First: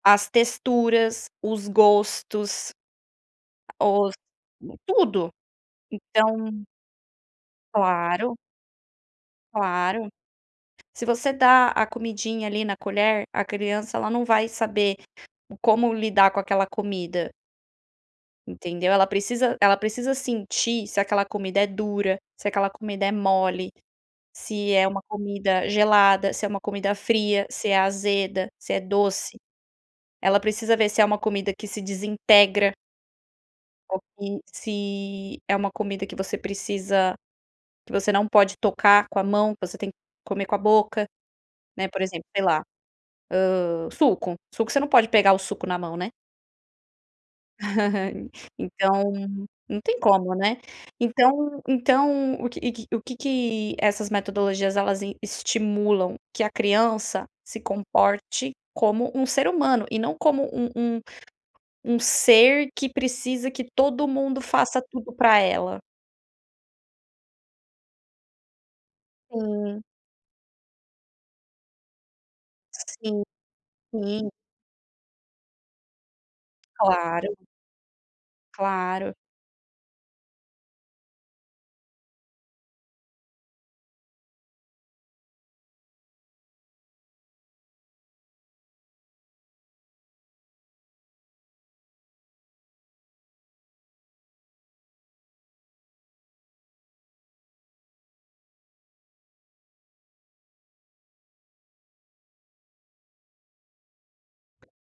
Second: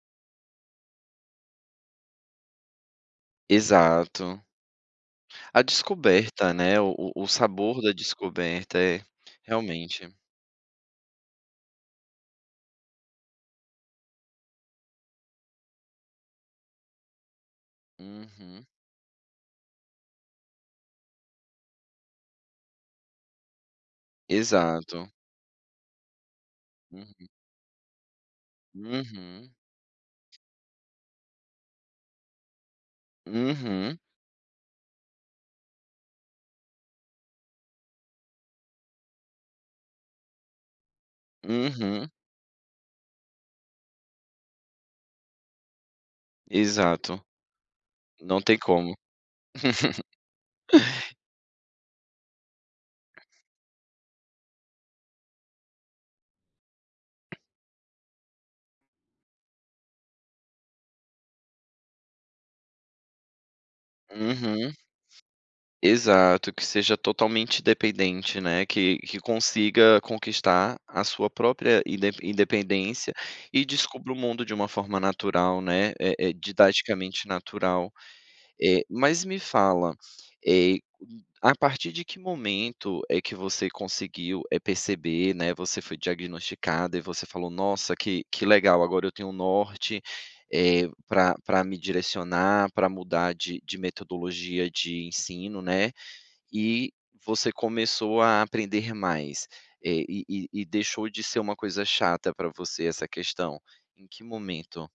As texturas, os gostos os Exato. tudo, A descoberta, então né, o o o sabor da Claro. descoberta. É, Claro. realmente. Se você dá a comidinha ali na colher, a criança, ela não vai saber o como lidar com aquela comida. Uhum. Entendeu. Ela precisa ela precisa sentir se aquela comida é dura, se aquela comida é mole, se é uma Exato. comida gelada, se é uma comida Uhum. fria, se é azeda, se é doce. Uhum. Ela precisa ver se é uma comida que se desintegra Uhum. ou que se é uma comida que você precisa que você não pode tocar com a mão, que você tem que comer com a boca, né, por Uhum. exemplo sei lá, hã, suco. Suco, você não pode pegar o suco na mão, né. Exato. Não tem como. Então, não tem como, né. Então então o que que o que que essas metodologias, elas em estimulam? Que a criança se comporte como um ser humano, e não como um um um ser que precisa que todo mundo Uhum. faça tudo pra ela. Exato, que seja totalmente dependente, né, que que Hã. consiga conquistar, a sua própria indepen independência, Sim, e descubra o sim. mundo de uma forma natural, né, eh eh, didaticamente Claro. natural, eh, Claro. mas me fala, eh, a partir de que momento é que você conseguiu, eh, perceber, né, você foi diagnosticada e você falou: "Nossa, que que legal agora eu tenho um norte, eh, pra pra me direcionar, pra mudar de de metodologia de ensino, né, e você começou a aprender mais? Eh, e e e deixou de ser uma coisa chata para você, essa questão. Em que momento?